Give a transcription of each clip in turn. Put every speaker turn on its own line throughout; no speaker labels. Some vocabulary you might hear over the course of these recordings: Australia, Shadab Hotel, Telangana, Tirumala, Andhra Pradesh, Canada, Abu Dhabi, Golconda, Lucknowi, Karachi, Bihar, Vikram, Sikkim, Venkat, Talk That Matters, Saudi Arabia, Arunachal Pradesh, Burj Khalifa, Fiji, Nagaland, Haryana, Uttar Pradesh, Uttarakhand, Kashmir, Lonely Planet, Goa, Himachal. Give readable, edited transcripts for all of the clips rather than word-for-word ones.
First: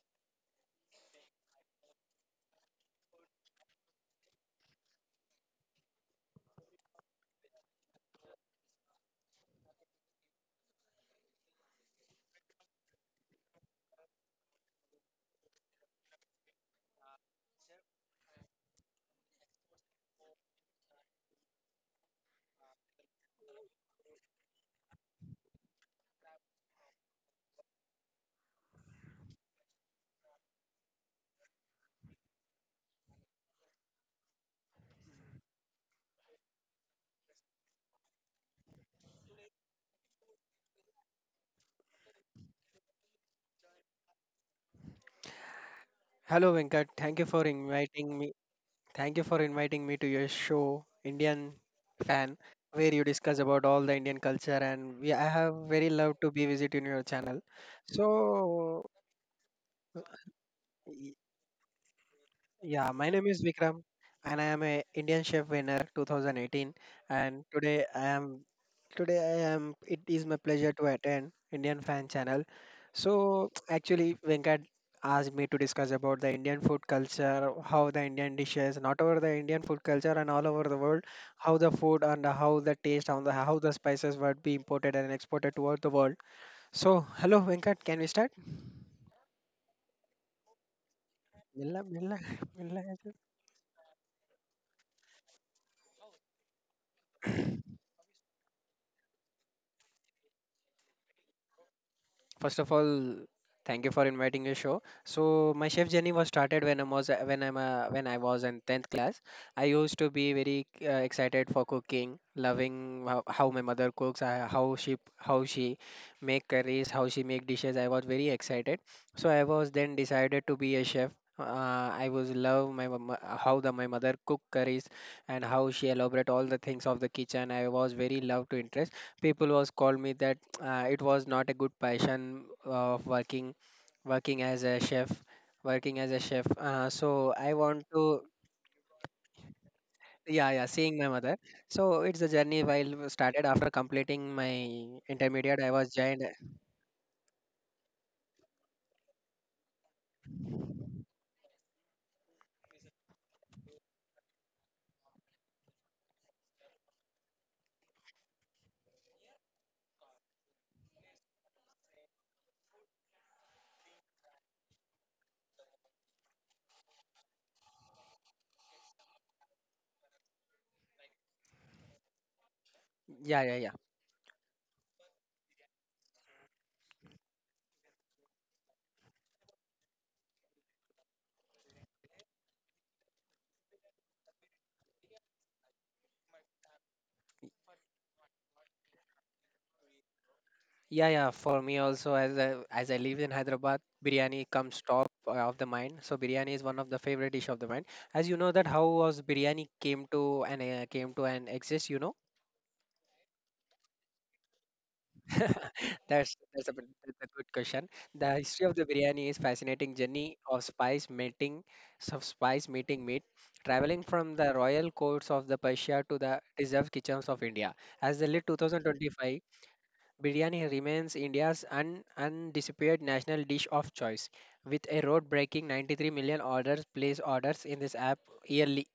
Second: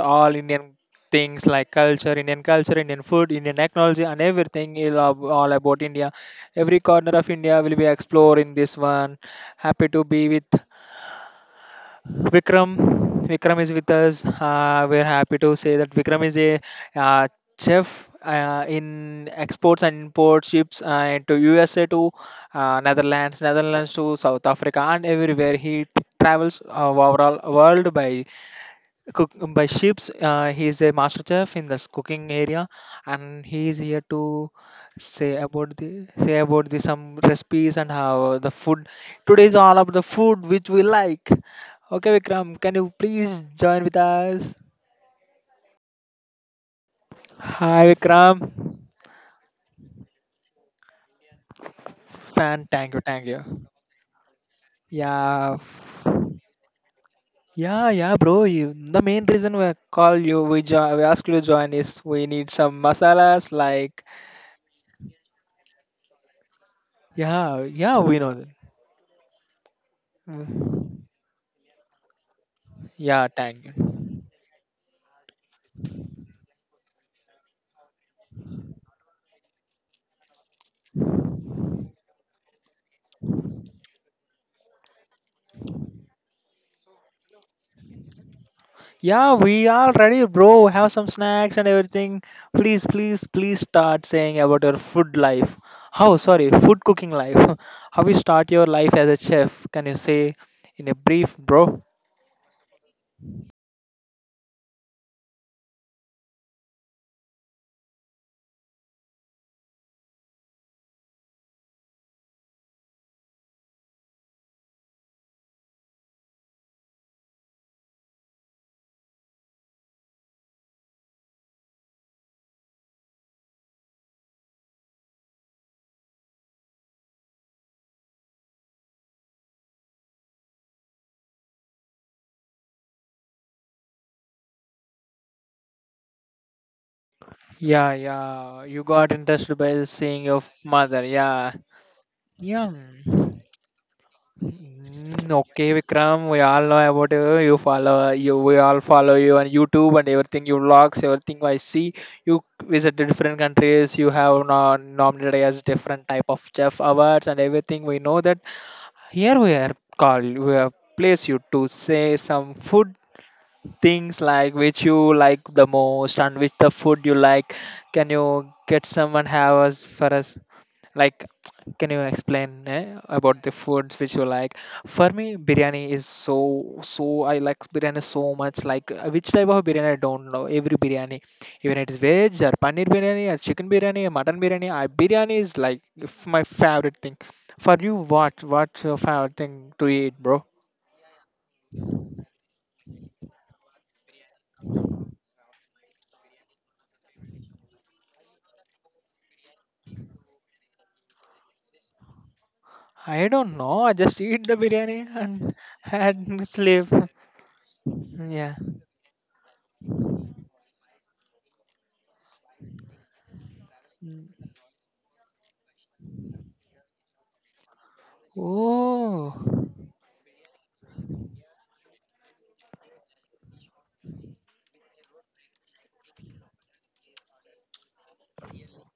all Indian things like culture, Indian food, Indian technology, and everything is all about India. Every corner of India will be explored in this one. Happy to be with Vikram. Vikram is with us. We're happy to say that Vikram is a uh, chef in exports and import ships to USA to Netherlands, Netherlands to South Africa, and everywhere he travels overall world by cook by ships, he's a master chef in this cooking area and he is here to say about the some recipes and how the food today is all about the food which we like. Okay, Vikram, can you please join with us?
Hello Venkat, thank you for
Hi
inviting me.
Vikram
Thank you for inviting me to your show, Indian Fan,
fan,
where
thank you,
you
thank
discuss
you.
about all the Indian culture and we I
yeah
have very
f-
love to be visit in your channel.
yeah, yeah, bro, you,
So
the main reason we call you, we we ask you to join is we need some
Yeah, my name is
masalas
Vikram
like,
and I am a Indian Chef winner 2018, and
yeah,
today
yeah,
I
we know
am it is my pleasure to
that.
attend Indian Fan Channel.
Yeah,
So
thank
actually
you.
Venkat asked me to discuss about the Indian food culture, how the Indian dishes, not over the Indian food culture and all over the world, how the food and how the taste and how the spices were be imported and exported toward the world. So hello Venkat, can we start?
Yeah, we are ready, bro. Have some snacks and
Milla, milla,
everything.
milla.
Please, please, please start saying about your food life. How, sorry, food cooking life. How you start your life as a chef? Can you say in a brief, bro?
First of all, thank you for inviting your show. So my chef journey was started when I was in tenth class. I used to be very excited for cooking, loving how my mother cooks, how she make curries, how she make dishes. I was very excited. So I was then decided to be a chef. I was love how the my mother cook curries and how she elaborate all the things of the kitchen. I was very love to interest people was called me that it was not a good passion of working working as a chef working as a chef so I want
Yeah,
to
yeah. You got interested by seeing your
yeah, seeing
mother.
my mother.
Yeah.
So it's a journey
Yeah.
while we started after completing my
Mm,
intermediate
okay,
I was joined.
Vikram, we all know about you. You follow you. We all follow you on YouTube and everything. You vlogs, everything I see. You visit the different countries. You have nominated as different type of chef awards and everything. We know that here we are called. We have place you to say some food things like which you like the most and which the food you like. Can you get someone have us for us? Like, can you explain about
Yeah,
the
yeah, yeah.
foods which you like? For me, biryani is so so. I like biryani so much. Like, which type of biryani I don't know. Every biryani, even it is veg or paneer biryani or chicken biryani or mutton biryani. I biryani is like my favorite thing. For you, what's your favorite thing to eat, bro?
Yeah, for me also, as I, as I live in Hyderabad, biryani comes top of the mind. So biryani is one of the favorite dish of the mind. As you know that how was biryani came to and came to an exist, you know.
I don't know. I just eat the biryani and and sleep.
That's a good question. The
Yeah.
history of the biryani is fascinating journey of of spice meeting meat, traveling from the royal courts of the Persia to the reserved kitchens of India. As the late
Oh.
2025, biryani remains India's undisputed national dish of choice, with a road-breaking 93 million orders place orders in this app yearly.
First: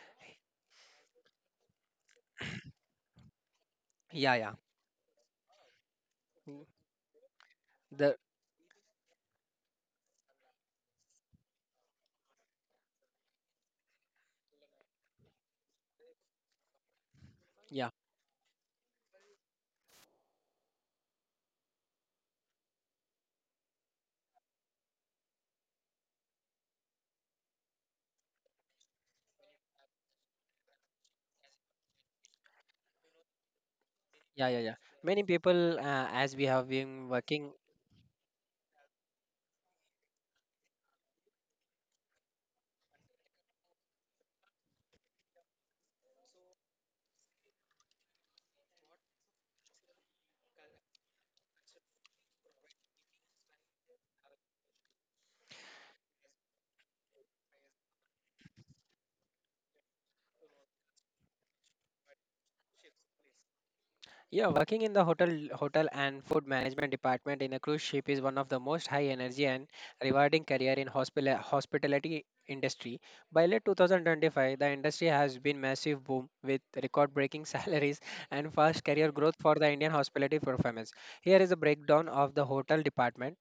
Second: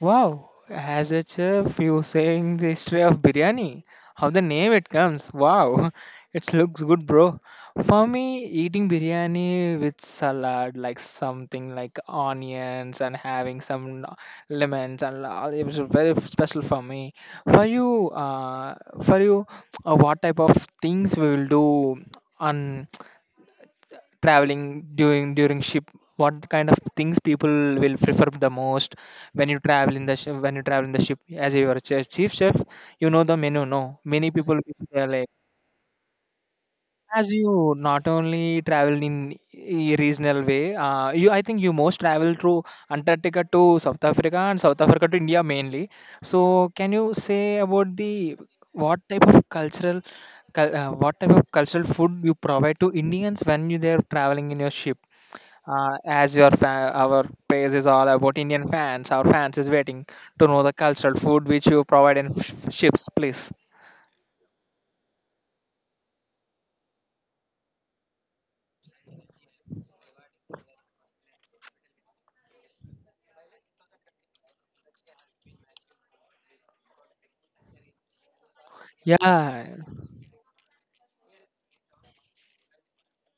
Wow, as a chef, you saying the history of biryani. How
Yeah,
the
yeah.
name it comes. Wow, it
Mm,
looks good, bro. For
the
me, eating biryani with salad, like something like onions and having some lemons and all, it was very special for me. For
yeah,
you, for you, what type of things we will do on traveling during ship, what kind of things people will prefer the most when you travel in the ship? As you are a chef, chief chef, you know the menu, no, many
yeah, yeah,
people
yeah.
they are
Many
like,
people, as we have been
as
working.
you not only travel in a regional way, you, I think you most travel through Antarctica to South Africa and South Africa to India mainly. So can you say about the what type of cultural what type of cultural food you provide to Indians when you they are traveling in your ship? As your our page is all about Indian fans, our fans is waiting to know the cultural food which you provide in ships, please.
Yeah, working in the hotel and food management department in a cruise ship is one of the most high energy and rewarding career in hospitality industry. By late 2025, the industry has been massive boom with record-breaking salaries and fast career growth for
Yeah,
the Indian hospitality performance. Here is a breakdown of the hotel department.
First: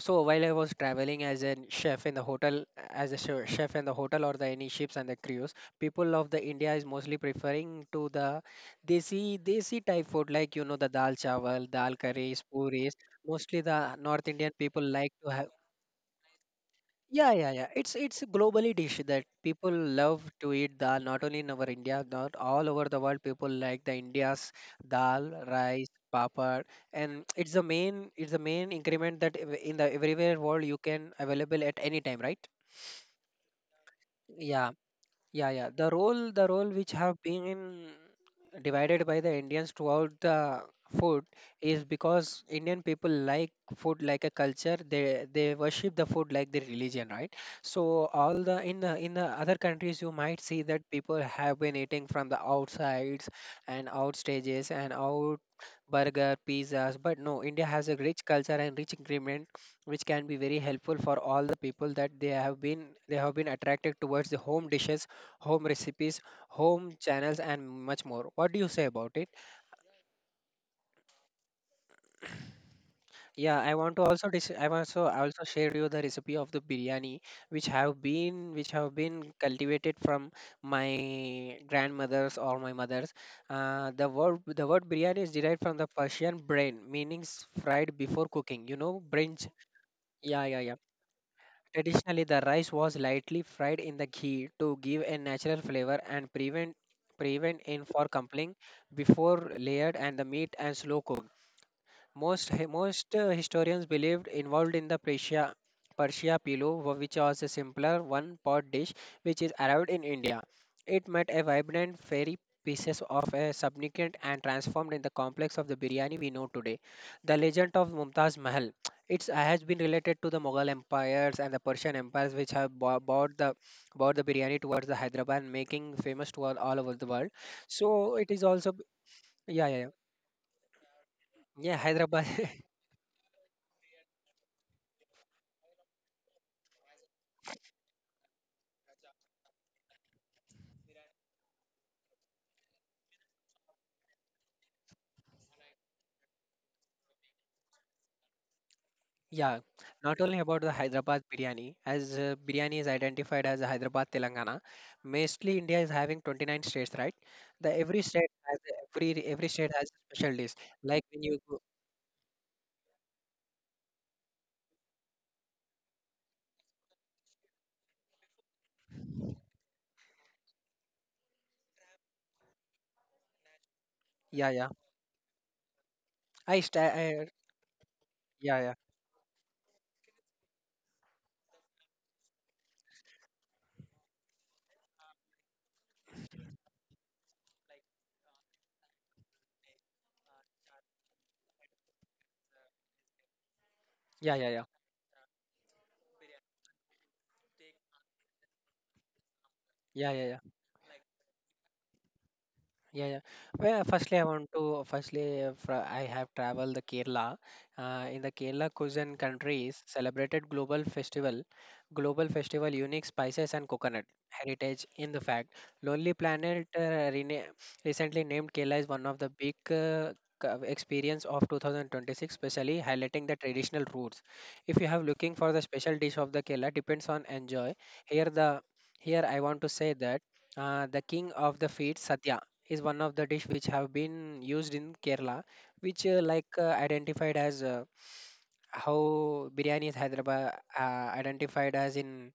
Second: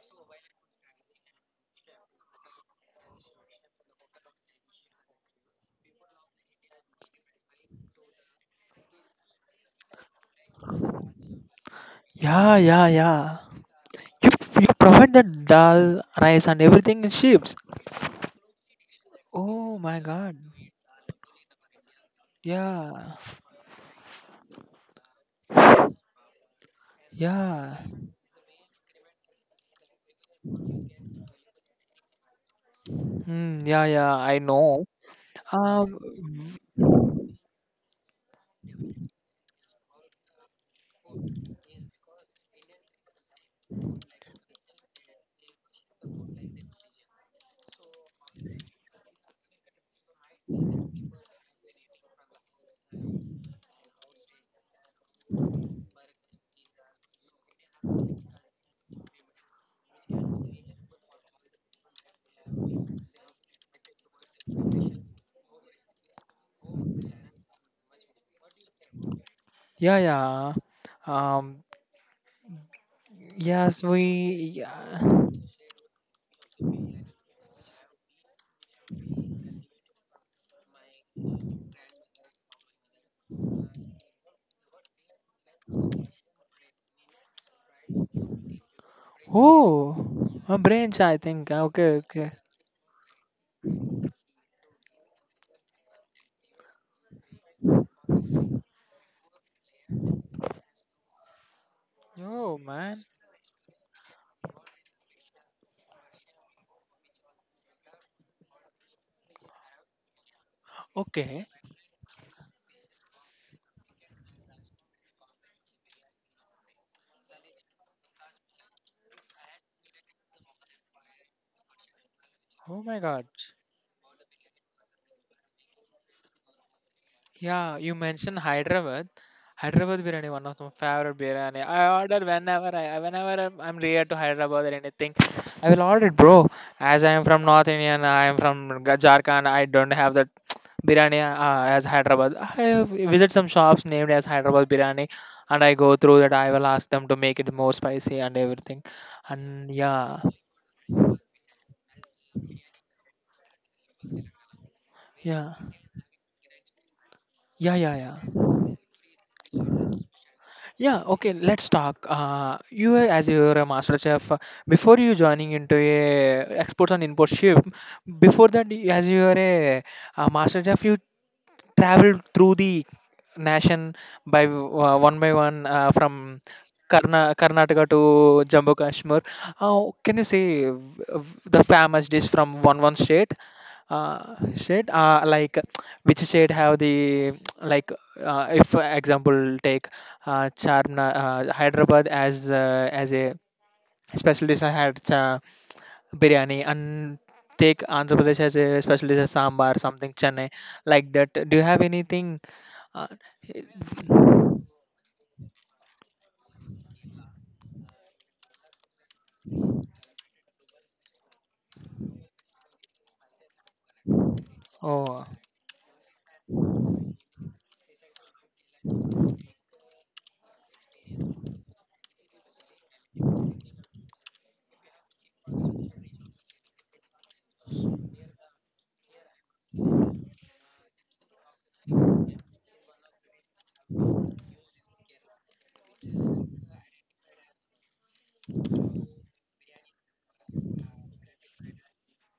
So while I was traveling as a chef in the hotel, as a chef in the hotel or the any ships and the cruise, people of the India is mostly preferring to the desi type food like you know the dal chawal, dal curries,
yeah, yeah,
puris.
yeah.
Mostly the North
You,
Indian
you
people like
provide the
to have
dal, rice, and everything in
yeah, yeah,
ships.
yeah. It's a globally dish that people
Oh my
love
God.
to eat dal. Not only in our India, not all over the
Yeah,
world, people like the India's dal, rice, papad, and
yeah,
it's the main increment that in the everywhere world you can available at any time, right?
mm, yeah, yeah. I
Yeah.
know.
Yeah, yeah.
Um,
The role which have been divided by the Indians throughout the food is because Indian people like food like a culture. They worship the food like their religion, right? So all the in the other countries you might see that people have been eating from the outsides and out stages and out burger, pizzas. But no, India has a rich culture and rich ingredient which can be very helpful for all the people that they have been attracted towards the home dishes, home recipes, home channels, and much more. What do you say about it?
yeah, yeah. Um,
Yeah, I
yes,
want
we.
to also dis- I
Yeah.
also shared you the recipe of the biryani, which have been cultivated from my grandmothers or my mothers. The word biryani is derived from the Persian brain, meaning fried before cooking. You know, brain.
Oh,
Yeah,
a
yeah, yeah.
branch, I think. Okay,
Traditionally,
okay.
the rice was lightly fried in the ghee to give a natural flavor and prevent in for crumbling before layered and the meat and slow cooked. Most
Oh
hi-
man.
most uh, historians believed involved in the Persia pillau, which was a simpler one-pot dish which is arrived in India. It met a
Okay.
vibrant fairy pieces of a subsequent and transformed in the complex of the biryani we know today. The legend of Mumtaz Mahal. It has been related to the Mughal empires and the Persian empires which
Oh my God.
bought the biryani towards the Hyderabad, making famous to all over the world.
Yeah, you
So it
mentioned
is also
Hyderabad.
yeah, yeah, yeah,
Hyderabad biryani, one of my favorite biryani.
yeah
I order
Hyderabad.
whenever I'm near to Hyderabad or anything, I will order it, bro. As I am from North Indian, I am from Jharkhand. I don't have that biryani as Hyderabad. I have visit some shops named as Hyderabad biryani, and I go through that. I will ask them to make it more spicy and everything.
Yeah,
And
not
yeah,
only about the Hyderabad biryani, as biryani is identified as Hyderabad Telangana,
yeah,
mostly India is having 29 states, right? The
yeah, yeah,
every state
yeah.
has a- Every state has a special dish.
Yeah,
Like when
okay,
you go,
let's talk. You were, as you're a master chef, before you joining into a exports and import ship, before that, you, as you were a master chef, you traveled through the nation by
yeah, yeah,
one by one from
I
Karnataka to
yeah, yeah,
Jammu Kashmir. How can you say the famous dish from one state? State, like which state have the like, if for example take Charmna, Hyderabad as a
yeah,
special
yeah,
dish
yeah,
I had, biryani, and take Andhra Pradesh as a specialty as sambar, something
yeah, yeah,
Chennai
yeah.
like that. Do you have anything? Uh,
Yeah, yeah. Well, firstly, I want to firstly, fr- I have traveled the Kerala. In the Kerala cuisine countries, celebrated global festival, unique spices and coconut heritage. In the
oh,
fact, Lonely Planet rena recently named Kerala is one of the big experience of 2026, especially highlighting the traditional roots. If you have looking for the special dish of the Kerala, depends on enjoy. Here the Here I want to say that the king of the feet, Sadhya is one of the dish which have been used in Kerala, which identified as how biryani is Hyderabad uh, identified as in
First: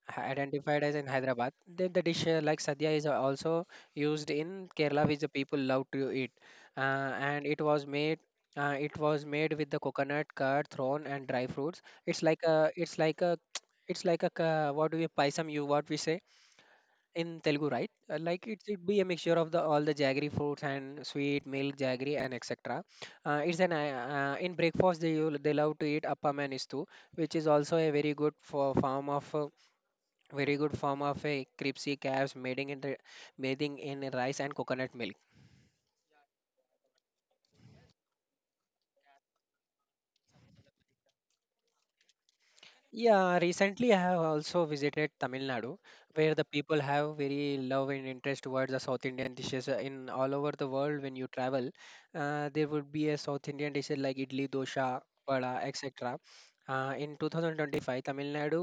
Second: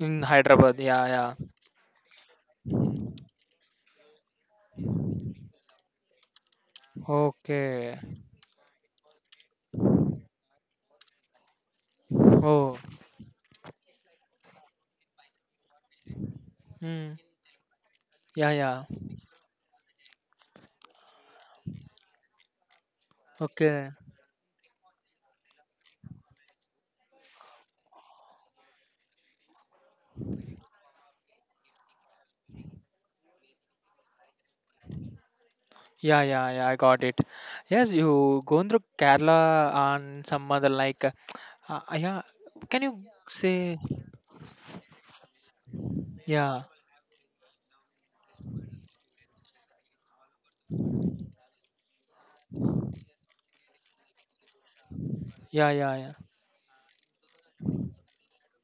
in Hyderabad,
identified as
yeah,
in
yeah.
Hyderabad. Then the dish like sadhya is also used in Kerala, which the people love to eat, uh, and it was
Okay.
made. It was made with the coconut curd thorn and dry fruits. It's like a,
Oh,
it's like a, it's like a what do we paisam you, what we say?
mm,
In Telugu, right? Like
yeah,
it should
yeah.
be a mixture of the all the jaggery fruits and sweet milk jaggery and etc. It's an
Okay.
In breakfast they love to eat appam and istu, which is also a very good form of a cripsy calves mating in bathing in rice and coconut milk.
Yeah, yeah, yeah. I got it. Yes, you going through Kerala and some other like, yeah. Can you
Yeah,
say,
recently I have also visited Tamil Nadu, where the
yeah,
people have very love and interest towards the South Indian dishes. In all over the world, when you travel, there would be a South Indian dishes like idli, dosa, vada,
yeah, yeah, yeah.
etc. In 2025, Tamil Nadu,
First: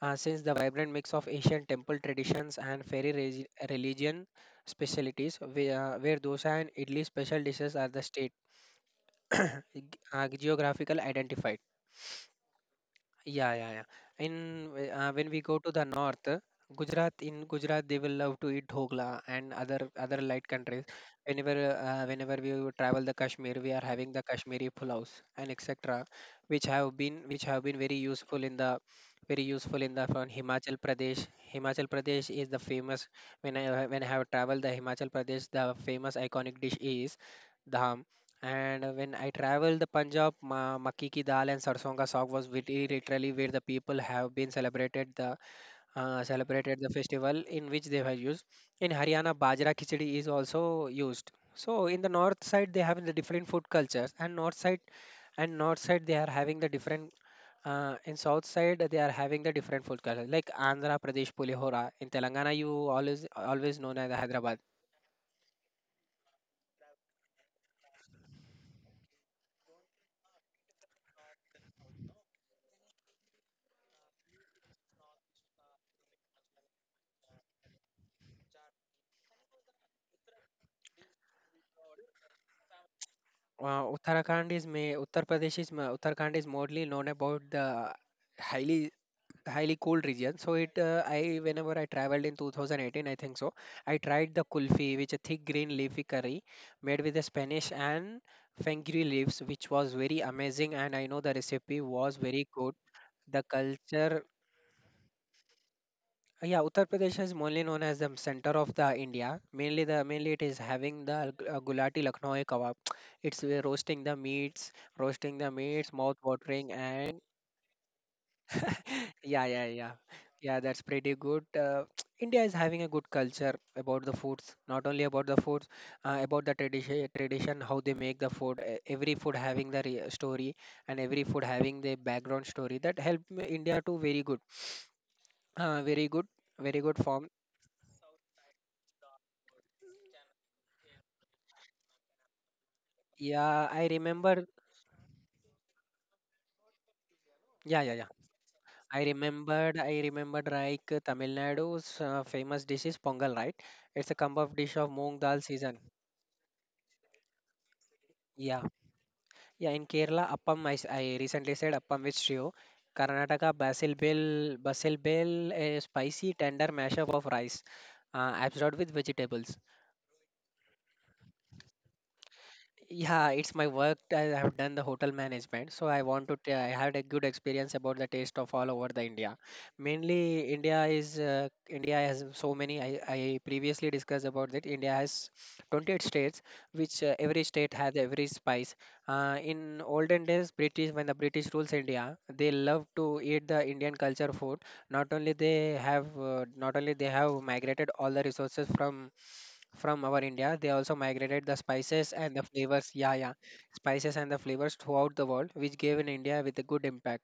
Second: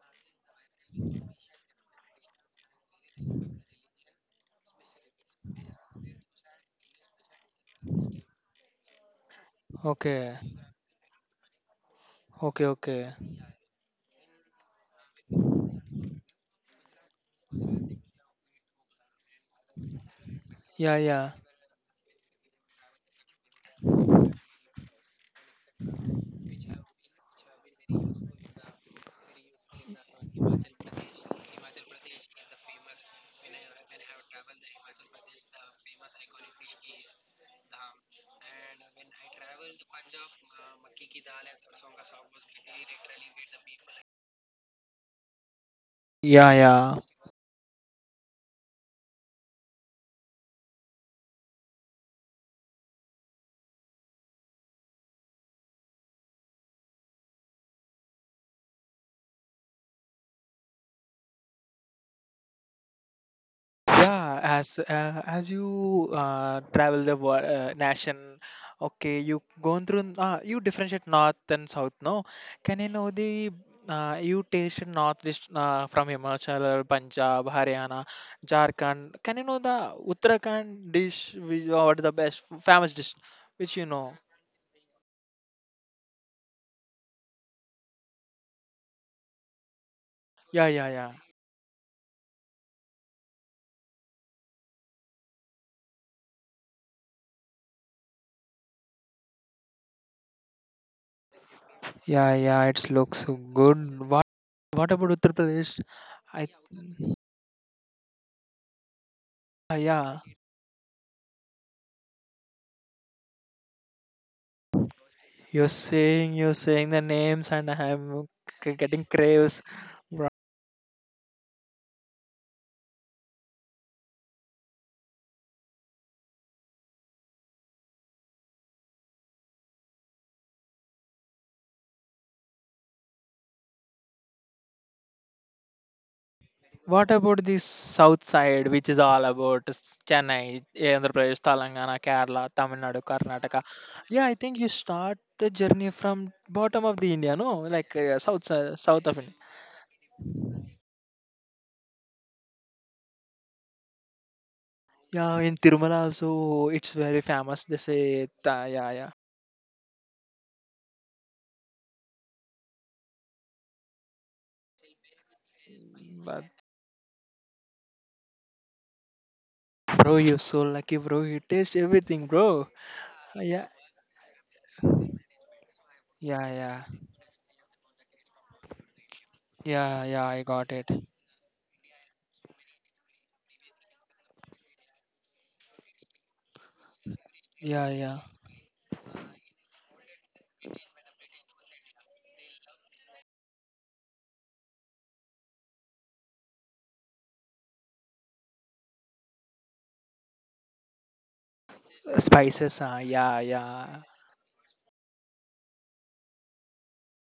since the vibrant mix of Asian temple traditions and fairy religion specialties, where dosa and idli special dishes are the state
Okay,
geographical identified.
okay, okay.
Yeah, yeah, yeah. In when we go to the north, Gujarat they will love to eat dhogla and other light countries.
Yeah, yeah,
Whenever we will travel the Kashmir, we are having the Kashmiri pulaus and etc., which have been very useful in the from Himachal Pradesh. Himachal Pradesh is the famous when I have traveled the Himachal Pradesh, the famous iconic dish is dham, and when I traveled the Punjab, ma Makki Ki Dal and Sarson Ka Saag was very literally where the people have been
yeah,
celebrated the
yeah.
festival in which they were used. In Haryana, Bajra Khichdi is also used. So in the north side, they have the different food cultures, and north side they are having the different. In south side, they are having the different food cultures like Andhra Pradesh Pulihora. In Telangana, you always known as the
Yeah,
Hyderabad.
as you travel the nation, okay, you gone through. You differentiate north and south. No, can you know the you tasted north dish from Himachal, Punjab, Haryana, Jharkhand. Can you know the Uttarakhand dish? Which or the best famous dish? Which you know?
Uttarakhand is ma- Uttar Pradesh is ma- Uttarakhand is mostly known about the highly highly cool region. So
Yeah,
it
yeah, yeah,
I whenever I traveled in 2018, I think so. I tried the kulfi, which a thick green leafy curry made with the Spanish and fenugreek leaves, which was very amazing. And I know the recipe was
yeah,
very
yeah.
good.
It looks so
The
good.
culture
What about Uttar Pradesh? I
Yeah, Uttar Pradesh is mainly known as the center of the India.
yeah,
Mainly
yeah.
it is having the gulati Lucknowi kebab. It's Roasting the meats,
You're
mouth
saying you're
watering,
saying the
and
names, and I'm getting
yeah,
craves.
yeah, yeah,
Right.
yeah. That's pretty good. India is having a good culture about the foods. Not only about the foods, tradition how they make the food. Every food having the story, and every food having the background story that help India to very good, very good, very good
What
form.
about the south side, which is all about Chennai, Andhra Pradesh, Telangana, Kerala, Tamil Nadu, Karnataka?
Yeah, I
Yeah, I
remember.
think you start the journey from bottom of the India, no,
Yeah, yeah,
like
yeah.
south
I
south of India.
remembered, I remembered like Tamil Nadu's famous dish is pongal, right? It's a kind of dish of moong
Yeah,
dal
in
season.
Tirumala also it's very famous. They say,
Yeah,
yeah, yeah.
yeah. In Kerala, appam. I recently said appam with stew. Karnataka, basil bell, a spicy
But
tender mashup of rice, absorbed with vegetables.
bro, you're so lucky, bro. You taste everything, bro.
Yeah, it's my
Yeah,
work. I have done the hotel management, so I want to.
yeah,
Try, I
yeah,
had a good experience about the taste of all over the India.
yeah, yeah. I
Mainly,
got
India
it.
is India has so many. I previously discussed about that. India has 28 states, which every state
Yeah,
has
yeah.
every spice. In olden days, British when the British rules India, they love to eat the Indian culture food. Not only they have not only they have migrated all the resources from our India. They also migrated the spices and the
Spices,
flavors, yeah, yeah,
yeah, yeah.
spices and the flavors throughout the world, which gave in India with a good impact.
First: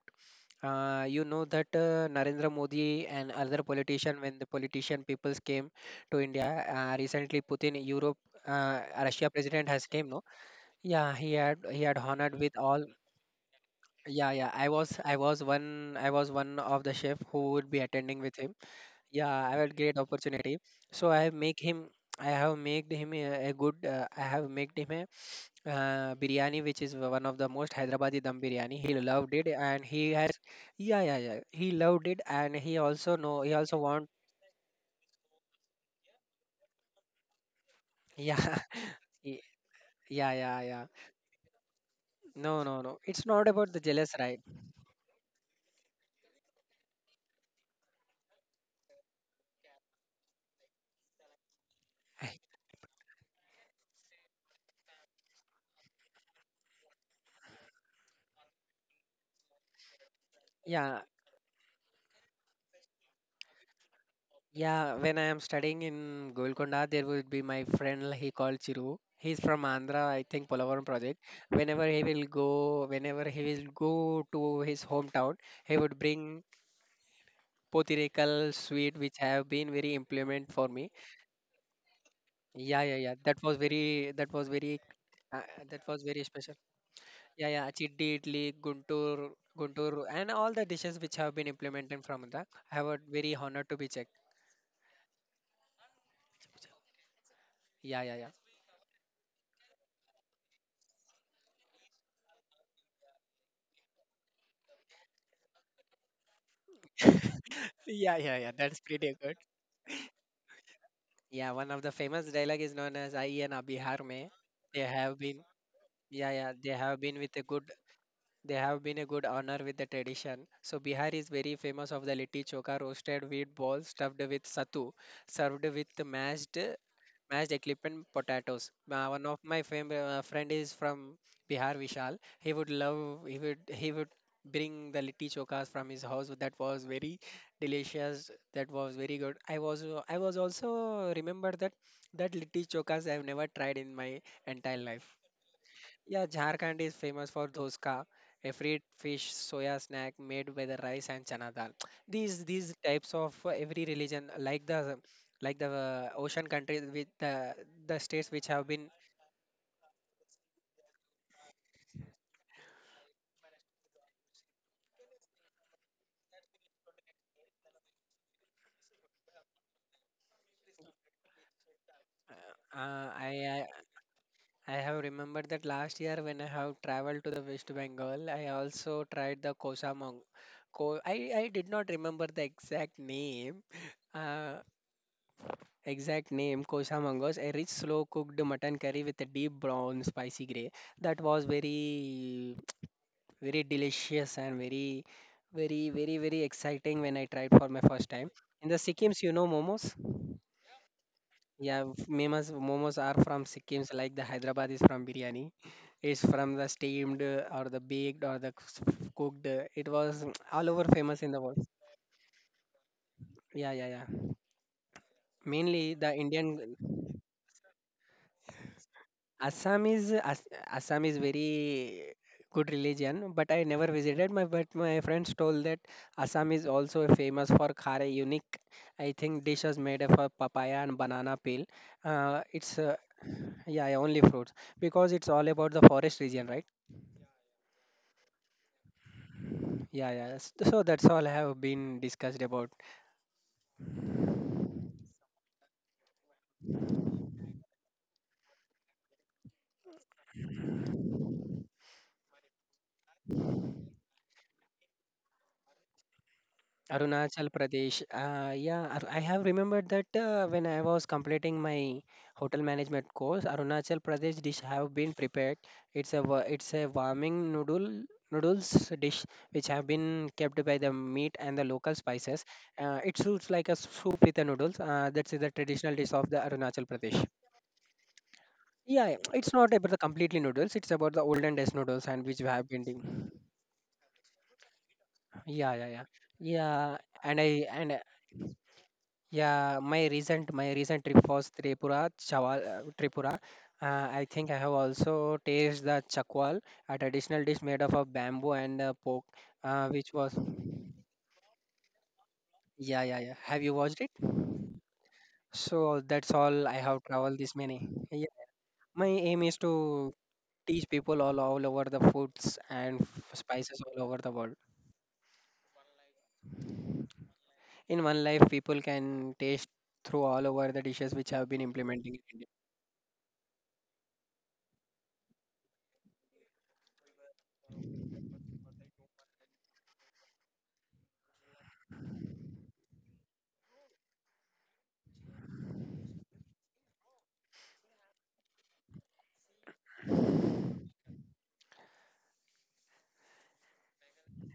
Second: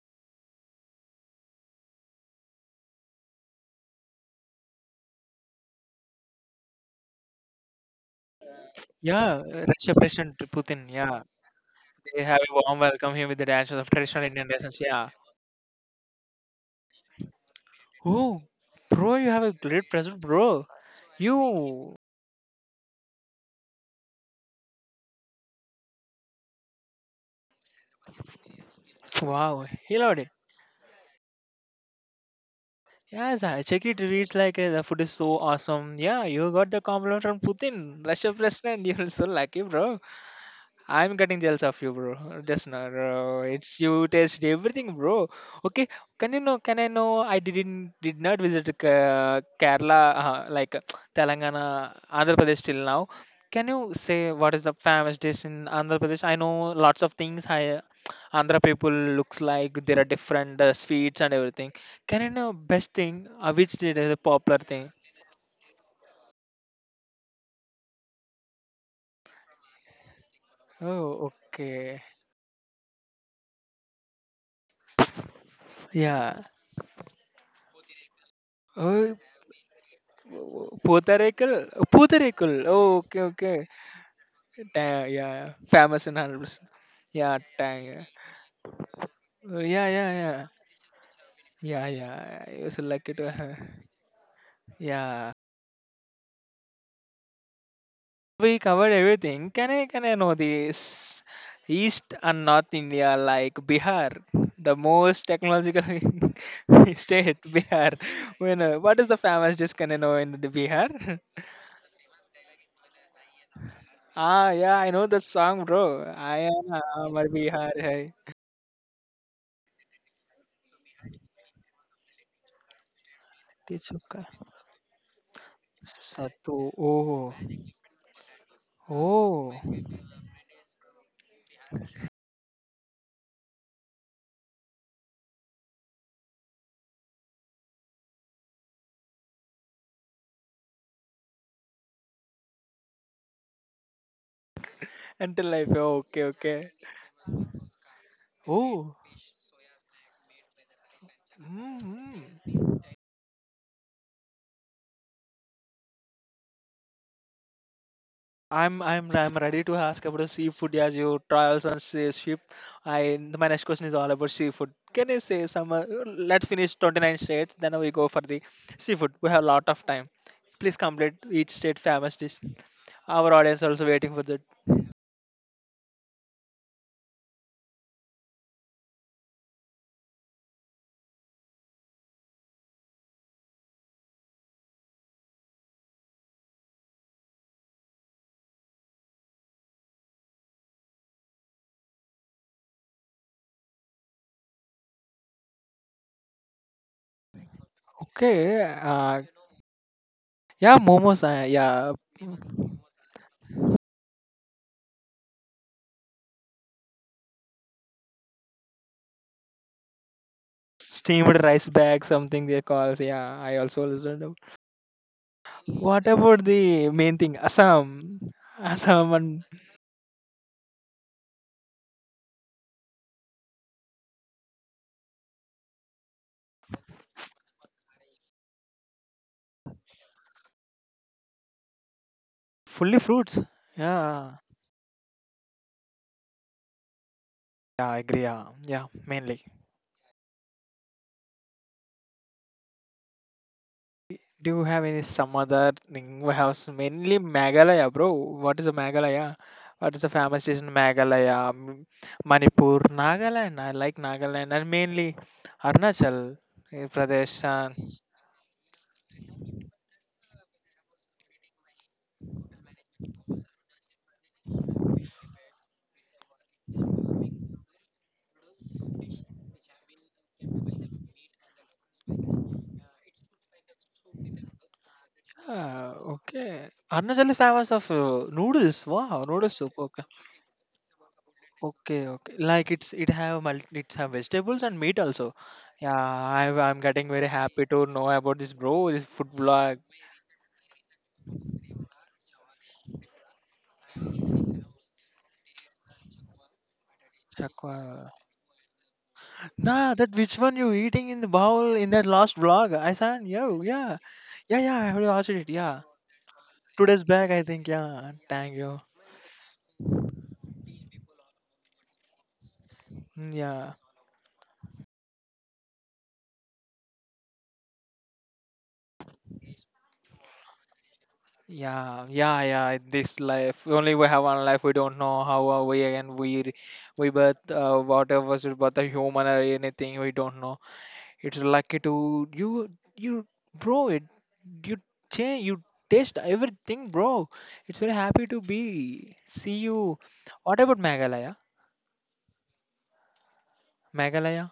You know that Narendra Modi and other politician, when the politician peoples came to India, recently Putin, Europe, Russia
Yeah,
president has
Russia
came, no?
President Putin,
Yeah,
yeah.
he had
They
honored
have a
with
warm
all.
welcome here with the dances of traditional
Yeah,
Indian
yeah. I
dances,
was
yeah.
I was one I was one of the chef who would be attending with
Oh,
him.
bro, you
Yeah,
have a
I had
great
great
present,
opportunity.
bro.
So I have make him.
You,
I have made him a good. I have made him a biryani, which is one of the most Hyderabadi dum biryani. He loved it,
wow,
and
he
he
loved it.
has. Yeah, yeah, yeah. He loved it, and he also know.
Yes,
He
I
also
check it,
want.
reads like the food is so awesome. Yeah, you got the compliment from Putin, Russia
Yeah,
President. You're so
yeah,
lucky, bro.
yeah, yeah, yeah.
I'm getting jealous of you, bro.
No,
Just
no,
not,
no. It's
bro.
not about the
It's you
jealous, right?
taste everything, bro. Okay, can you know? Can I know? I did not visit Kerala, like Telangana, Andhra Pradesh till now. Can you say what is the famous dish in Andhra Pradesh? I know lots of things. I, Andhra people looks like there are different
Yeah,
sweets and everything. Can you know best thing? Which is a popular thing?
yeah, when I am studying in Golconda, there would be my friend, he called Chiru. He's from Andhra, I think Polavaram project.
Oh,
Whenever he
okay.
will go, whenever he will go to his hometown, he would
Yeah.
bring potirekal sweet,
Oh.
which have been very implement for me.
Pootharaikal? Pootharaikal.
Yeah, yeah,
Oh,
yeah.
okay, okay. Dang, yeah,
Uh,
yeah.
that was
Famous in
very special.
100%. Yeah,
Yeah, yeah.
dang. Yeah,
Chiddi, idli, Guntur,
oh, yeah,
Guntur, and
yeah.
all the dishes which have been
Yeah,
implemented from
yeah.
that.
Yeah. I was
I was
lucky to
very
have.
honored to be checked.
Yeah.
Yeah, yeah, yeah.
We covered everything. Can I know this? East and North India, like Bihar, the most technological state, Bihar.
Yeah, yeah, yeah.
When,
That's
what is
pretty
the
good.
famous dish can I know in the Bihar?
Yeah, one of the famous dialogue is known as "Aiye na Bihar mein."
Ah, yeah,
They
I know
have
the
been,
song, bro.
yeah,
I
yeah,
am Amar Bihar hai.
they have been a good honor with the tradition. So Bihar is very famous of the litti choka, roasted wheat balls stuffed
Tijuca.
with sattu, served with mashed
Satu. Oh.
mashed equipment potatoes. One of
Oh.
my friend is from Bihar, Vishal. He would love. He would. He would bring the litti chokas from his house. That was very delicious. That was very good. I was also remember that litti chokas I have never tried in my entire life.
Until life. Okay,
Yeah,
okay.
Jharkhand is famous for doska, a fried
Oh.
fish soya snack made with the rice and chana dal. These
Mm-hmm.
types of every religion, like the ocean countries with the states which have
I'm
been.
I'm I'm ready to ask about the seafood as you travels on sea ship. I my next question is all about seafood. Can you say some? Let's finish 29 states, then we go for the seafood. We have a lot of time. Please complete each state famous dish.
Uh,
Our audience
I,
also waiting for that.
I have remembered that last year when I have traveled to the West Bengal, I also tried the kosamong. Ko I did not remember the exact name. Uh, Exact name, Kosamangos, a rich slow-cooked mutton curry with a deep brown spicy gray that was very, very delicious and very, very, very, very exciting when I tried for my first time.
Okay.
In the Sikkims, you know momos?
Yeah, momos.
Yeah,
Yeah,
momos are from Sikkims like the Hyderabad is from biryani. It's from the steamed or the baked or the cooked. It was all over famous in
steamed
the world.
rice bag, something they call. Yeah, I
Yeah, yeah,
also
yeah.
listened.
Mainly
What
the
about
Indian
the main thing? Assam, Assam and
Assam is Ass Assam is very good religion, but I never visited. My but my friends told that Assam is also famous for khare unique. I think dishes made of papaya and banana peel. It's
fully fruits.
Yeah, yeah, only
Yeah,
fruits because it's all about the forest region, right?
yeah, I agree. Yeah, yeah, mainly.
Yeah, yeah. So that's all I have been discussed about.
Do you have any some other thing? We have mainly Meghalaya, bro. What is a Meghalaya? What is the famous is in Meghalaya, Manipur, Nagaland. I like Nagaland and mainly Arunachal Pradesh.
Arunachal
And,
Pradesh. Yeah, I have remembered that when I was completing my hotel management course, Arunachal Pradesh dish have been prepared. It's a warming noodles dish which have been kept by the meat and the local spices. It suits like a soup with the noodles. That's the traditional
ah,
dish of the
okay,
Arunachal Pradesh.
Arunachal is famous of noodles.
Yeah, yeah,
Wow,
it's
noodles
not
soup.
about the completely noodles. It's about the olden days noodles
Okay,
and
okay.
which we have
Like
been
it's it
doing.
have multi, it's have vegetables and meat also.
Yeah, yeah,
Yeah,
yeah,
I'm
yeah.
getting very
And I
happy to
and
know about this, bro. This food
yeah,
vlog.
my recent trip was Tripura, Chawal, Tripura. I think I have also tasted the chakwal, a traditional dish
Chakwa.
made of a bamboo and pork,
Nah,
which
that
was
which one you eating in the bowl in that last vlog? I
yeah, yeah,
said
yeah. Have
Yo,
you
yeah,
watched it?
yeah, yeah. I have watched it. Yeah,
So that's all I
two
have
days back,
traveled
I
this
think.
many.
Yeah,
Yeah.
thank you.
My aim is to teach people all over the foods and
Mm, yeah,
spices all over the world. In one life, people can taste through all over the dishes which have been
yeah,
implementing in
yeah,
India.
yeah. This life only we have one life. We don't know how are we and we birth whatever was it, birth a human or anything. We don't know. It's lucky to you, you, bro. It you change, you taste everything, bro. It's very happy to be see you. What about Meghalaya? Meghalaya?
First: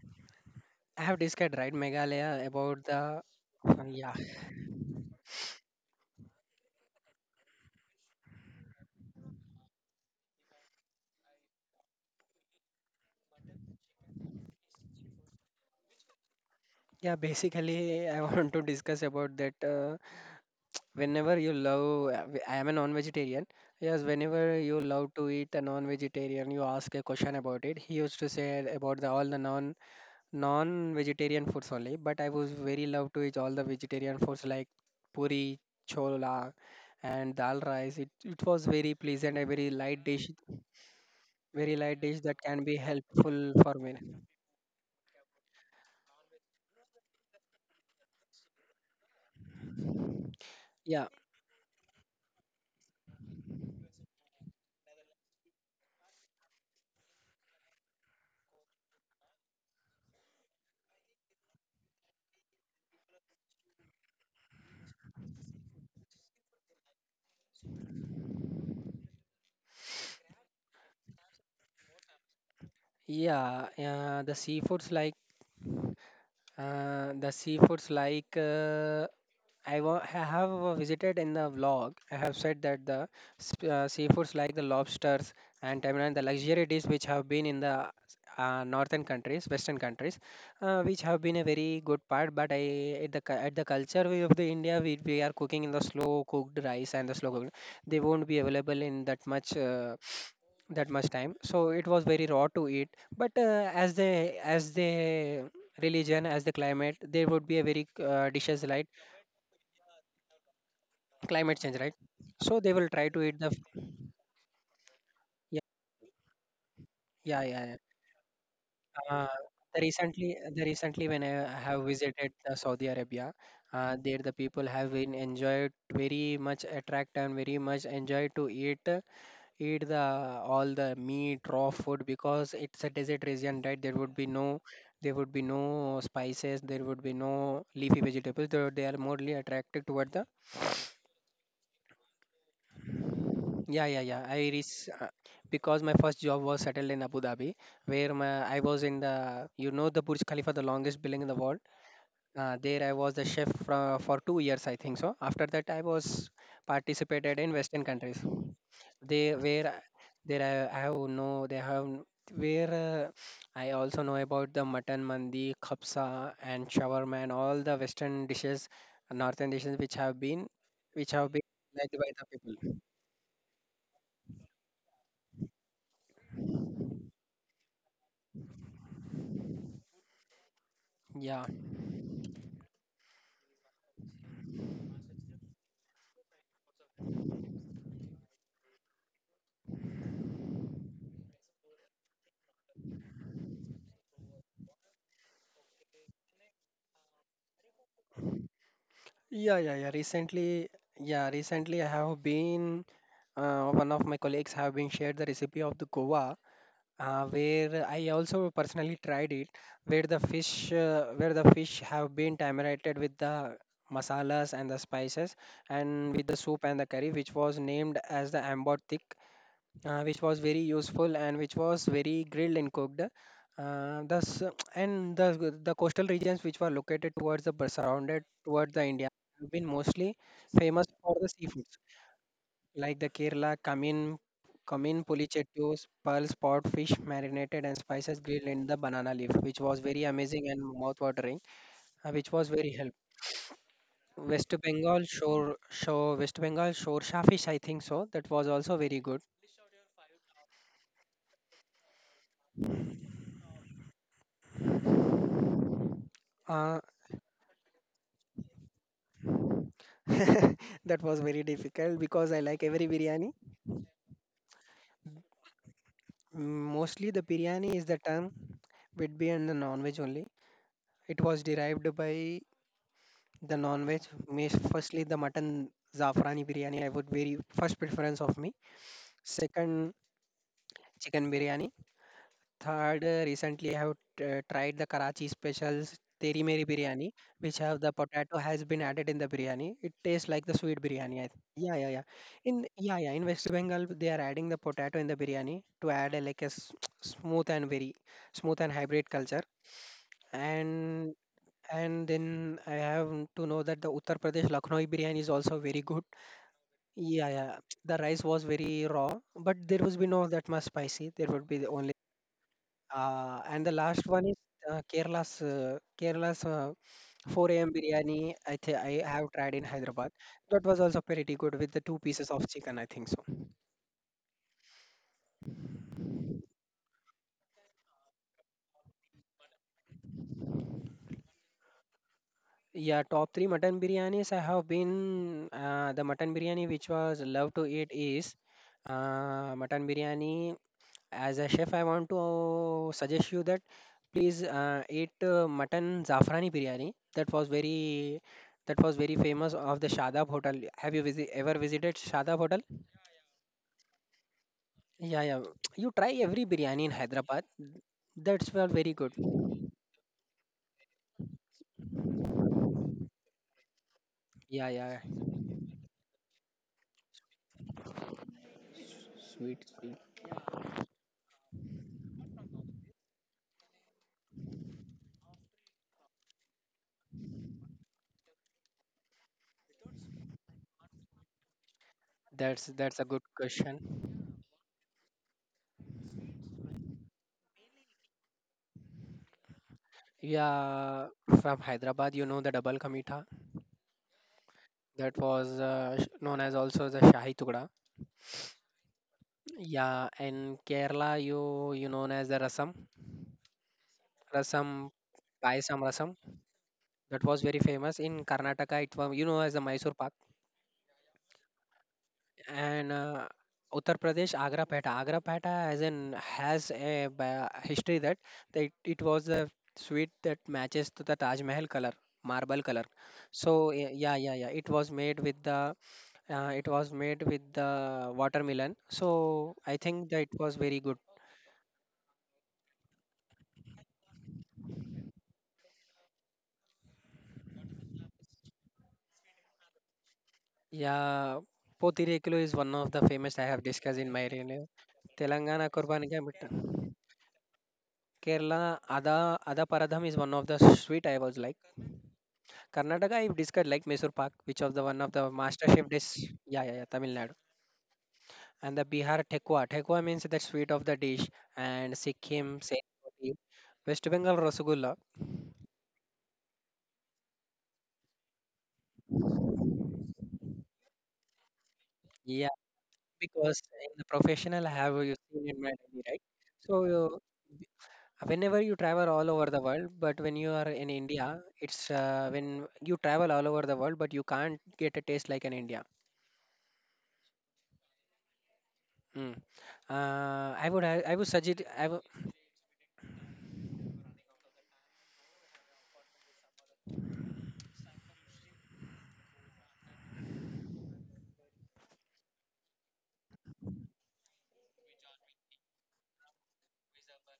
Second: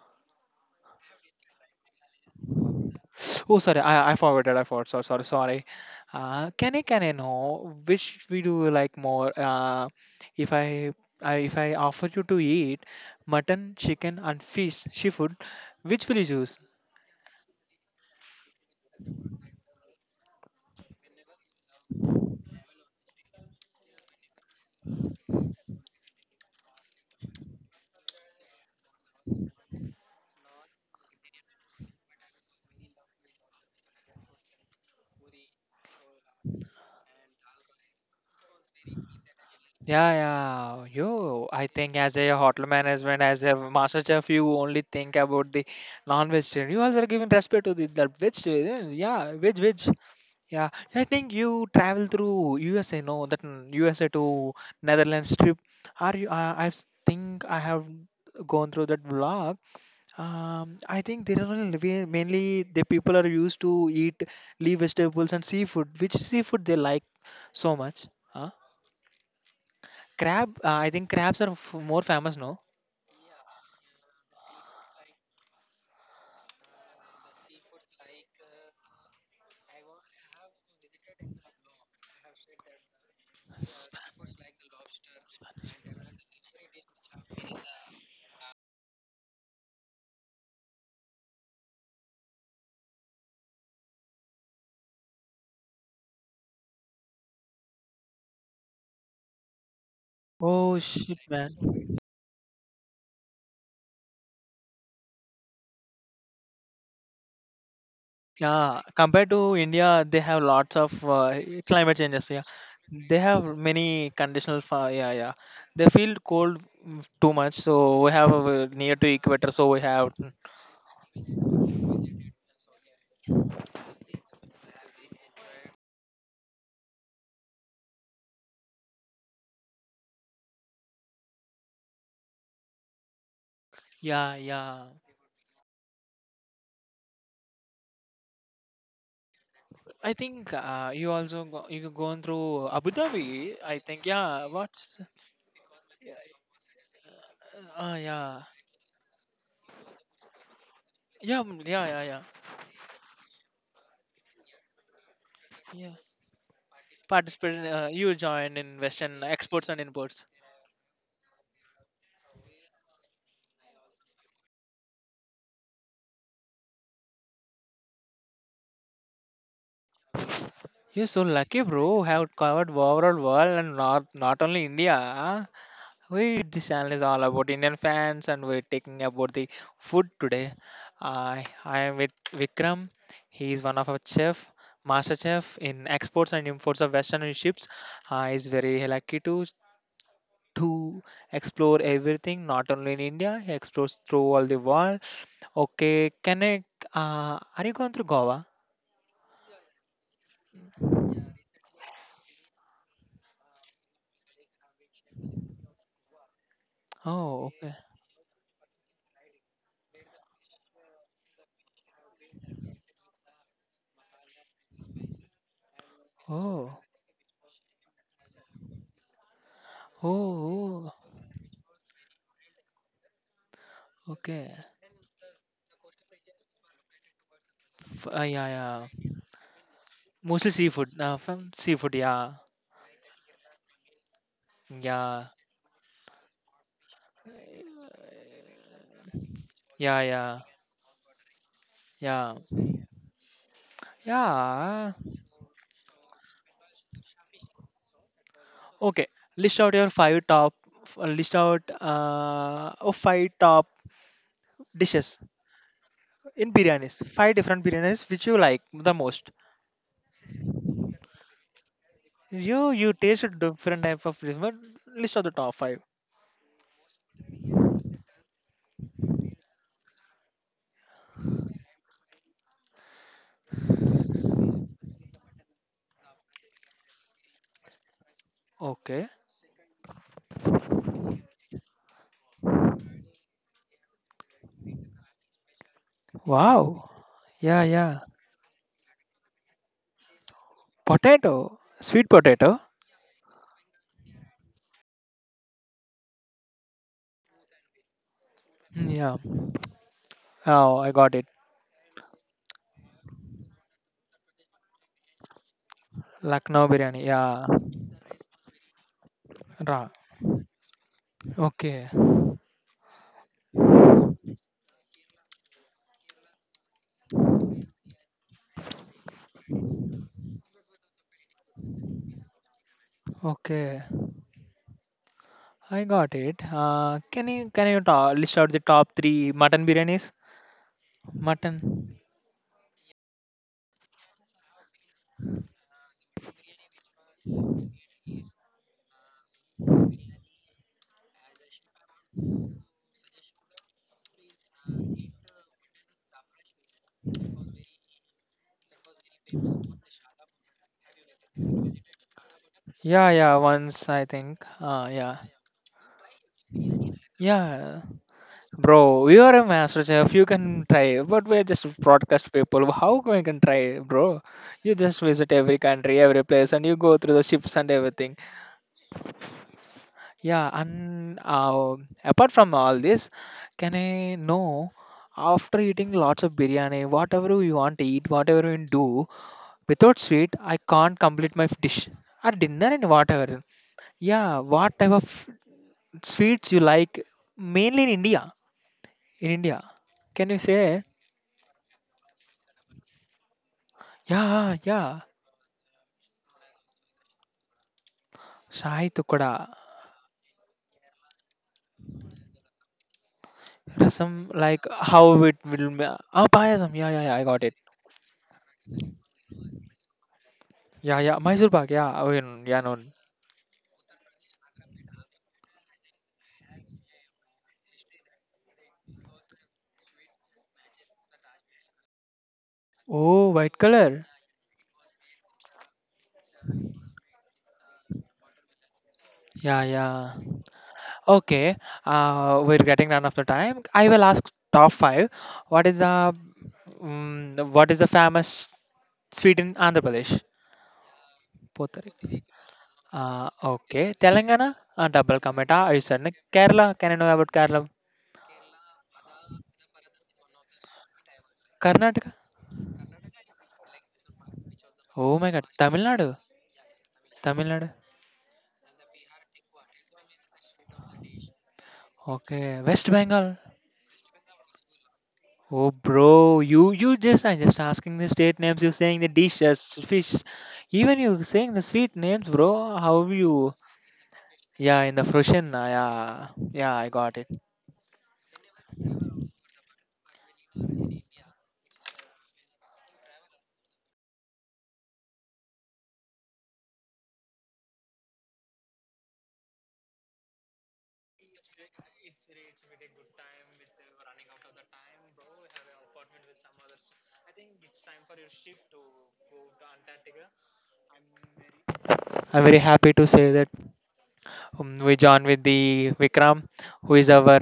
I have discussed right Meghalaya about the,
Oh, sorry, I
yeah.
forgot. I forgot. Sorry, sorry, sorry. Can I know which we do you like more? If I, if I offer you to eat mutton, chicken, and fish, seafood, which will you choose?
Yeah, basically, I want to discuss about that. Whenever you love, I am a non-vegetarian. Yes, whenever you love to eat a non-vegetarian, you ask a question about it. He used to say about all the non-vegetarian foods only, but I was very love to eat all the vegetarian foods like puri, chola, and dal rice. It was very pleasant, a
Yeah, yeah. Yo, I
very
think
light
as
dish
a
that can
hotel
be
management,
helpful
as a
for me.
master chef, you only think about the non-vegetarian. You also are giving respect to the vegetarian. Yeah, veg, veg. Yeah, I
Yeah,
think you travel through USA, no, that USA to Netherlands trip. Are you? Think I have gone through that vlog. I think there are mainly the people are used to eat leaf vegetables and seafood. Which seafood they like so much? Huh? Crab, I think crabs are more famous, no?
yeah, yeah. The seafoods like I have visited in the vlog. I have said that the seafoods like the lobsters and tamarin, the luxury dish which have been in the northern countries, western countries, which have been a very good part. But I at the culture way of the India, we are cooking in the slow cooked rice and the slow cooked. They won't be available in that much.
Oh
That much
shit,
time,
man.
so it was very raw to eat, but as the religion, as the climate, there would be a very dishes
Yeah,
like
compared to India, they have lots of
climate change,
climate
right,
changes. Yeah,
so they will try
they
to eat the.
have many conditional. Yeah, yeah.
Yeah,
They feel cold too
yeah,
much,
yeah, yeah.
so we have near to
uh,
equator, so we
the
have.
recently, when I have visited Saudi Arabia, there the people have been enjoyed very much attract and very much enjoy to eat, the all the meat raw food, because it's a desert region, right.
Yeah, yeah.
There would be no spices. There would be no leafy vegetables, though they are morely attracted toward
I
the.
think you also go, you gone through Abu Dhabi. I
Yeah, yeah,
think
yeah. I
yeah.
reach
What's
Because my first job was settled in Abu Dhabi, where
yeah,
I was in the the Burj Khalifa, the longest building in the
yeah,
world.
mm, yeah, yeah, yeah.
There I was the chef for 2 years, I think, so after that I
Yeah.
was participated in
Participated.
western
You
countries.
joined in Western
They
exports
where
and imports.
there I have no they have n- where I also know about the mutton mandi, kapsa and shawarma and all the western dishes, northern dishes which have been
You're
which
so
have been
lucky,
liked
bro.
by the
Have covered
people.
overall world and not only India. We this channel is all about Indian fans, and we're taking about the food today. I
Yeah,
I am with Vikram. He is one of our chef, master chef in exports and imports of Western ships. I is very lucky to explore everything, not only in India. He explores through all the world. Okay, can I? Are you going through Goa?
yeah, yeah, yeah. Recently, yeah, recently I have been one of my colleagues have been shared the recipe of the Goa,
Oh, okay.
where I also personally tried it, where the fish have been tamarated with the masalas and the spices and with the soup
Oh,
and the curry, which was named as the amber thick,
oh.
which was very
Oh.
useful and which was very grilled and cooked. Uh, the
Okay.
s- and the coastal regions which were located towards the surrounded
Yeah,
towards the
yeah.
India have been mostly
Mostly
famous
seafood.
for the
From
seafood
seafood. Yeah,
like the Kerala cumin, cumin
yeah,
polichettos, pearl spot fish marinated and spices grilled in the banana leaf, which was
yeah,
very
yeah,
amazing and mouth-watering, which
yeah,
was very help. West
yeah.
Bengal shore, shore, West Bengal shore shellfish, I think so. That was also very
Okay.
good.
List out your five top. List out of five top dishes in
Uh,
biryanis. Five different biryanis which you like the most.
that was very difficult because I like
You
every
you taste
biryani.
different type of biryanis, but list out the top five.
Mm. Mostly the biryani is the term with be and the non-veg only. It was derived by the non-veg, means firstly the mutton zafrani biryani, I would very first preference of me.
Okay.
Second, chicken biryani. Third, recently I have tried the Karachi specials Teri Meri
Wow.
biryani, which
Yeah,
have the
yeah.
potato has been added in the biryani. It tastes like the sweet biryani.
Potato.
Yeah, yeah, yeah.
Sweet potato.
In yeah, yeah. In West Bengal, they are adding the potato in the biryani to add a, like smooth and
Mm,
hybrid
yeah.
culture.
Oh, I got
And
it.
and then I have to know that the Uttar Pradesh Lucknow biryani is also very good.
Lucknow biryani.
Yeah,
Yeah.
yeah. The rice was very raw, but there
Ra.
was be no that much spicy. There would be the
Okay,
only. And the last one is Kerala's 4 a.m. biryani. I have tried in Hyderabad. That was also pretty good with the two pieces of chicken, I think so.
okay, I got it. Can you list out the top three mutton biryanis? Mutton.
Yeah, top 3 mutton biryanis I have been, the mutton biryani which was love to eat is mutton biryani. As a chef, I want to suggest you that please eat mutton zafrani biryani. That was very famous of the Shadab Hotel. Have you ever visited Shadab Hotel?
Yeah, yeah. Once I think. Yeah,
Yeah, yeah. You try every biryani in Hyderabad.
yeah.
That's well very
Bro,
good.
you are a master chef. You can try, but we're just broadcast people. How we can try, bro?
Yeah,
You just
yeah.
visit every country, every place, and you go through the ships and everything.
Sweet, sweet.
Yeah, and apart from all this, can I know? After eating lots of biryani, whatever you want to eat, whatever you do, without sweet, I can't complete my dish or dinner
That's
and
that's a good
whatever.
question.
Yeah, what type of sweets you like? Mainly in India. In India, can you say?
Yeah, from Hyderabad, you know the double ka mitha,
Yeah, yeah.
that was known as also the shahi tukda.
Shahi tukda,
Yeah, in Kerala, you known as the rasam.
rasam like
Rasam,
how it will.
payasam rasam.
Ah, payasam. Yeah, yeah, yeah. I
That
got
was
it.
very famous in Karnataka. It was you know as the Mysore Pak.
Yeah, yeah. Mysore pak. Yeah, oh, yeah, known, yeah,
And
known.
Uttar Pradesh Agra Peta. Agra Peta as in has a history that it was the sweet that matches to the Taj Mahal color, marble color.
Oh, white color.
Yeah, yeah, yeah. It was made with the watermelon. So
Yeah,
I think
yeah.
that it was very good.
Okay. We're getting run of the time. I will ask top five. What is the what is the famous Sweden, Andhra Pradesh,
Yeah,
both are.
Potirekulu is one of the famous I have
Okay,
discussed in my real
Telangana,
life.
double commit. Ah,
Telangana
I said
Kurban.
Kerala. Can you know about Kerala?
Kerala, Ada, Ada Paradham is one of the sweet I was like.
Karnataka.
Karnataka, I've discussed like Mysore Pak, which of the one of
Oh my
the
God,
master
Tamil
chef
Nadu,
dish. Yeah, yeah, yeah, Tamil Nadu.
Tamil Nadu.
And the Bihar Tekwa. Tekwa means the sweet of the dish. And
Okay,
Sikkim,
West
Serpoti,
Bengal.
West Bengal Rasagulla.
Oh, bro, you just I just asking the state names. You're saying the dishes, fish, even you saying the sweet names,
Yeah,
bro. How you?
because in the professional I
Yeah, in
have
the
you seen
frozen.
in
Ah,
my daily, right?
yeah, yeah, I got
So
it.
whenever you travel all over the world, but when you are in india it's when you travel all over the world, but you can't get a taste like in india. Mm. I would suggest I would
I'm very happy to say that we join with the Vikram, who is our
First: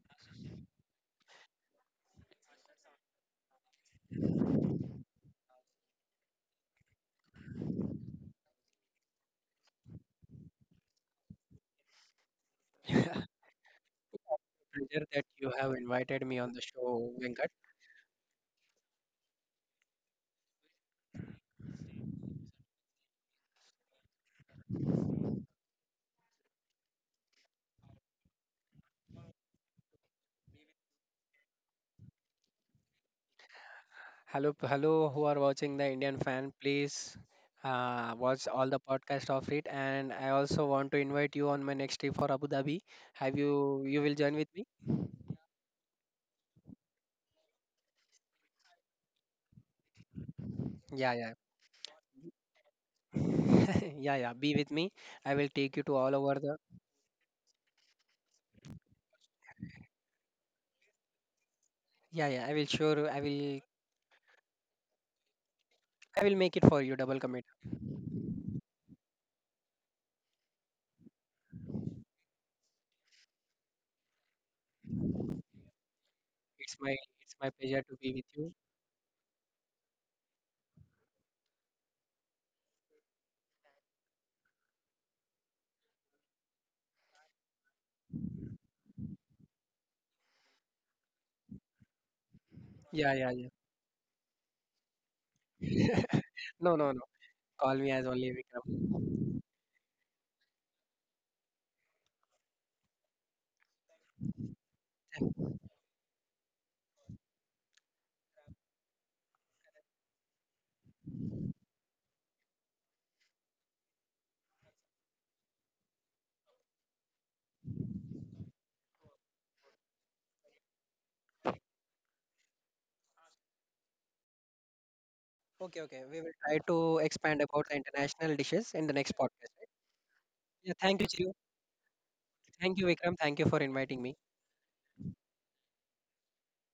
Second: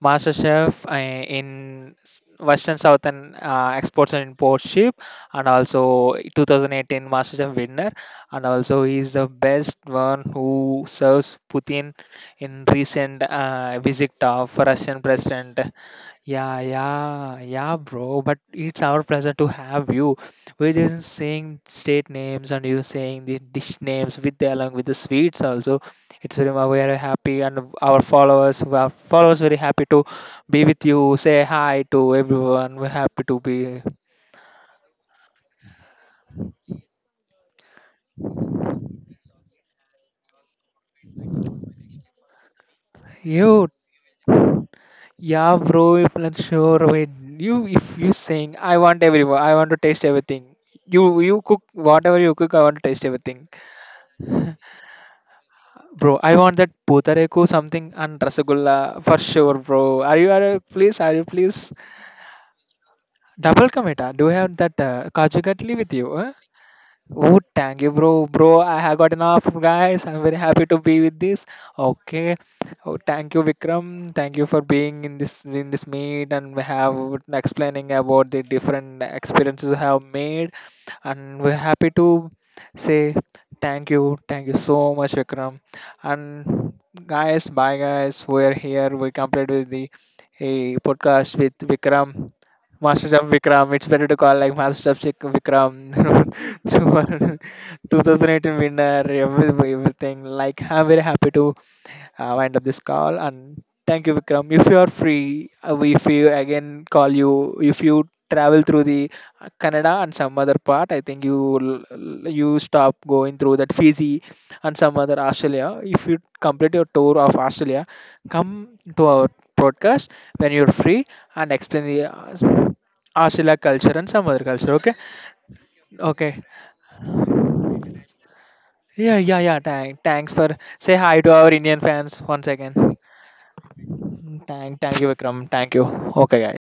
master chef Western Southern Exports and Import Ship, and also 2018 Master Chef winner, and also he is the best one who serves Putin in recent visit of Russian
pleasure that you
President.
have invited me on
Yeah,
the show,
yeah,
Venkat.
yeah, bro. But it's our pleasure to have you. We're just saying state names and you saying the dish names with along with the sweets also. It's very we are happy and our followers very happy to be with you. Say hi to everyone. We're happy to be
Hello, who are watching the Indian fan, please watch all the podcast of it. And I also want to invite you on my next trip for Abu Dhabi. Have you
you.
you will join with me?
Yeah, bro. If not sure, wait. You if you sing, I want everyone. I want to taste everything. You
Yeah, yeah,
you cook whatever you cook. I want to taste everything.
yeah, yeah. Be with me. I will take you to all
Bro, I
over
want
the.
that potareku something and rasagulla for sure, bro. Are you please
Yeah, yeah. I will sure. I will
double commit? Ah? Do you have that kaju katli with you?
I
Huh?
will make it for you. Double
Oh,
commit.
thank you, bro. Bro, I have got enough, guys. I'm very happy to be with this. Okay. Oh, thank you, Vikram. Thank you for being in this meet and we
It's my
have
it's my pleasure
explaining
to be with
about the
you.
different experiences you have made. And we're happy to say thank you so much, Vikram. And guys, bye, guys. We're here. We completed with the a podcast with Vikram. Master
Yeah,
Chef
yeah, yeah.
Vikram. It's better to call like Master Chef Vikram.
No, no, no. Call me as only Vic.
2018 winner, everything. Like, I'm very happy to wind up this call. And thank you, Vikram. If you are free, if you again call you, if you travel through the Canada and some other part, I think you stop going through that Fiji and some other Australia. If you complete your tour of Australia, come to our podcast when you're free and explain the Australia culture and some other culture. Okay.
Okay, okay. We will
Okay.
try to expand about the international dishes in the next
Yeah, yeah,
podcast,
yeah.
right?
Thanks for
Yeah,
say
thank you,
hi to
Chiru.
our Indian fans once
Thank you,
again.
Vikram. Thank you for inviting me.
Thank you, Vikram. Thank you. Okay, guys.